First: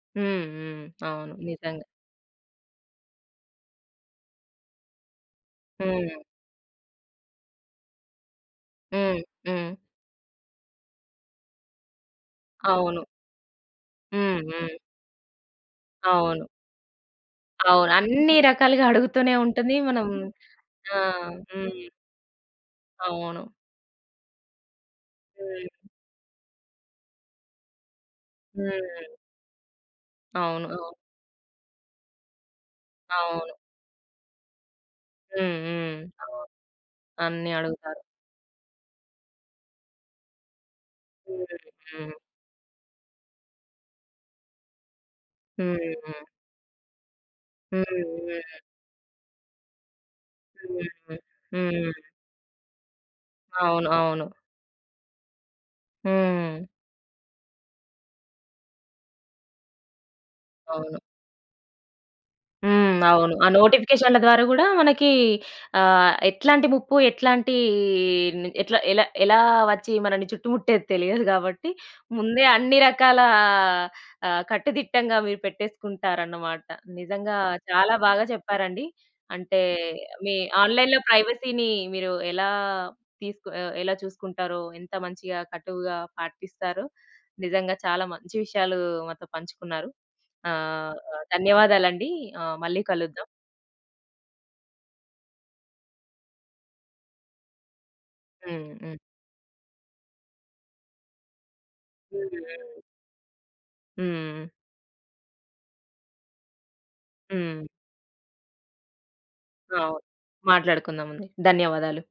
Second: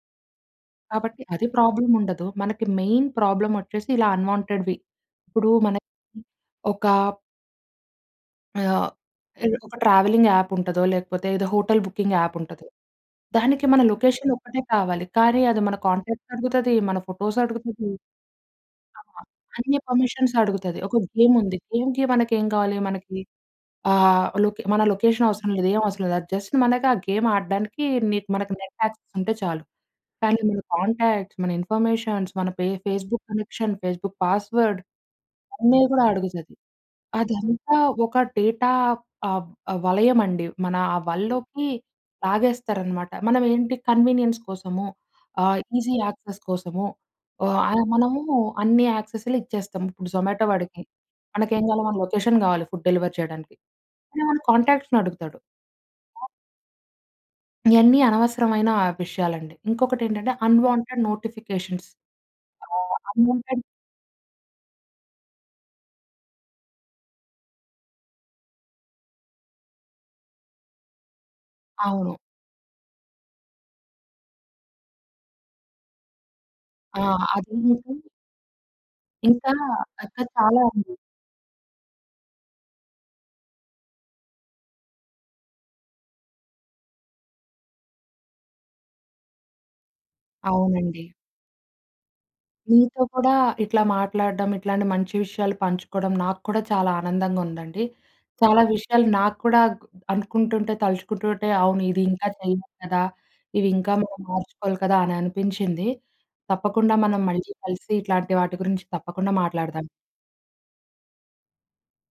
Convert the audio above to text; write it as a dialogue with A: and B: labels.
A: హ్మ్ హ్మ్.
B: కాబట్టి
A: అవును
B: అది
A: నిజంగా.
B: ప్రాబ్లమ్ ఉండదు. మనకి మెయిన్ ప్రాబ్లమొచ్చేసి ఇలా అన్‌వాంటెడ్‌వి ఇప్పుడు మనకి
A: హ్మ్.
B: ఒక ఆహ్,
A: హ్మ్ హ్మ్.
B: ఒక ట్రావెలింగ్ యాప్ ఉంటదో, లేకపోతే ఏదో హోటల్ బుకింగ్ యాప్ ఉంటది.
A: అవును.
B: దానికి మన
A: హ్మ్.
B: లొకేషనొక్కటే
A: హ్మ్.
B: కావాలి. కానీ అది మన కాంటాక్ట్స్
A: అవును.
B: అడుగుతది. మన ఫోటోస్ అడుగుతది.
A: అవును. అన్ని రకాలుగా
B: ఆ!
A: అడుగుతూనే ఉంటుంది.
B: అన్ని
A: మనం
B: పర్మిషన్స్ అడుగుతది. ఒక
A: ఆ!
B: గేమ్ ఉంది.
A: హ్మ్.
B: గేమ్‌కి మనకేం కావాలి. మనకి
A: అవును.
B: ఆహ్, లో‌కే మన లొకేషనవసరం లేదు ఏమి
A: హ్మ్.
B: అవసరం లేదు. అది జస్ట్ మనకి ఆ గేమ్ ఆడడానికి నీ మనకి నెట్ యాక్సెస్
A: హ్మ్.
B: ఉంటే చాలు. కానీ మన
A: అవును. అవును.
B: కాంటాక్ట్స్, మన ఇన్‌ఫర్‌మేషన్ మన ఫే ఫేస్‌బుక్
A: అవును.
B: కనెక్షన్, ఫేస్‌బుక్ పాస్‌వర్డ్
A: హ్మ్.
B: అన్నీ
A: హ్మ్.
B: కూడా
A: అవును.
B: అడుగుతది.
A: అన్ని
B: అదంతా
A: అడుగుతారు.
B: ఒక డేటా ఆహ్, ఆహ్, వలయమండి. మన ఆ
A: హ్మ్.
B: వలలోకి
A: హ్మ్.
B: లాగేస్తారన్నమాట. మనం ఏంటి కన్వీనియన్స్ కోసము ఆహ్,
A: హ్మ్.
B: ఈ‌జి
A: హ్మ్.
B: యాక్సెస్ కోసము ఆహ్,
A: హ్మ్.
B: మనము
A: హ్మ్.
B: అన్ని యాక్సెస్‌లు ఇచ్చేస్తాం. ఇప్పుడు జొమాటో వాడికి
A: హ్మ్
B: మనకేం కావాలో మన
A: హ్మ్.
B: లొకేషన్ కావాలి ఫుడ్ డెలివరీ చేయడానికి
A: అవును,
B: అంటే
A: అవును.
B: మన కాంటాక్ట్స్‌నడుగుతాడు. అ!
A: హ్మ్.
B: ఇవన్నీ అనవసరమైన ఆ విషయాలండి. ఇంకొకటెంటంటే
A: అవును.
B: Unwanted notifications. Ah,
A: hmm. అవును. ఆ
B: అన్‌వాంటెడ్
A: నోటిఫికేషన్‌ల ద్వారా కూడా మనకి ఆహ్, ఎట్లాంటి ముప్పు ఎట్లాంటి ఎట్ల ఎలా, ఎలా వచ్చి మనల్ని చుట్టుముట్టేది తెలియదు కాబట్టి.
B: అవును.
A: ముందే అన్ని రకాల ఆ కట్టుదిట్టంగా మీరు పెట్టేసుకుంటారన్నమాట.
B: ఆ!
A: నిజంగా
B: అది
A: చాలా
B: నిజం.
A: బాగా చెప్పారండి.
B: ఇంకా
A: అంటే
B: ఆ కద
A: మీ
B: చాలా‌వుంది.
A: ఆన్‌లైన్‌లో ప్రైవసీ‌న్ని మీరు ఎలా తీసుకు ఎలా చూసుకుంటారో ఎంత మంచిగా కట్టువుగా పాటిస్తారో నిజంగా చాలా మంచి విషయాలు మాతో పంచుకున్నారు. ఆహ్,
B: అవునండి.
A: ధన్యవాదాలండి ఆహ్, మళ్ళి
B: నీతో
A: కలుద్దాం.
B: కూడా ఇట్లా మాట్లాడడం ఇట్లాంటి మంచి విషయాలు పంచుకోవడం నాకూడా చాలా ఆనందంగా ఉందండి. చాలా
A: హ్మ్. హ్మ్.
B: విషయాలు నాకూడా అనుకుంటుంటే, తలుచుకుంటుంటే అవును ఇది ఇంకా
A: హ్మ్.
B: చేయాలి
A: హ్మ్.
B: కదా! ఇవి ఇంకా మనం
A: హ్మ్.
B: మార్చుకోవాలి కదా! అని అనిపించింది. తప్పకుండా మనం మళ్ళీ
A: హ్మ్.
B: కలిసి ఇట్లాంటి వాటి గురించి తప్పకుండా మాట్లాడుదాం.
A: అవును. మాట్లాడుకుందా‌మండి. ధన్యవాదాలు.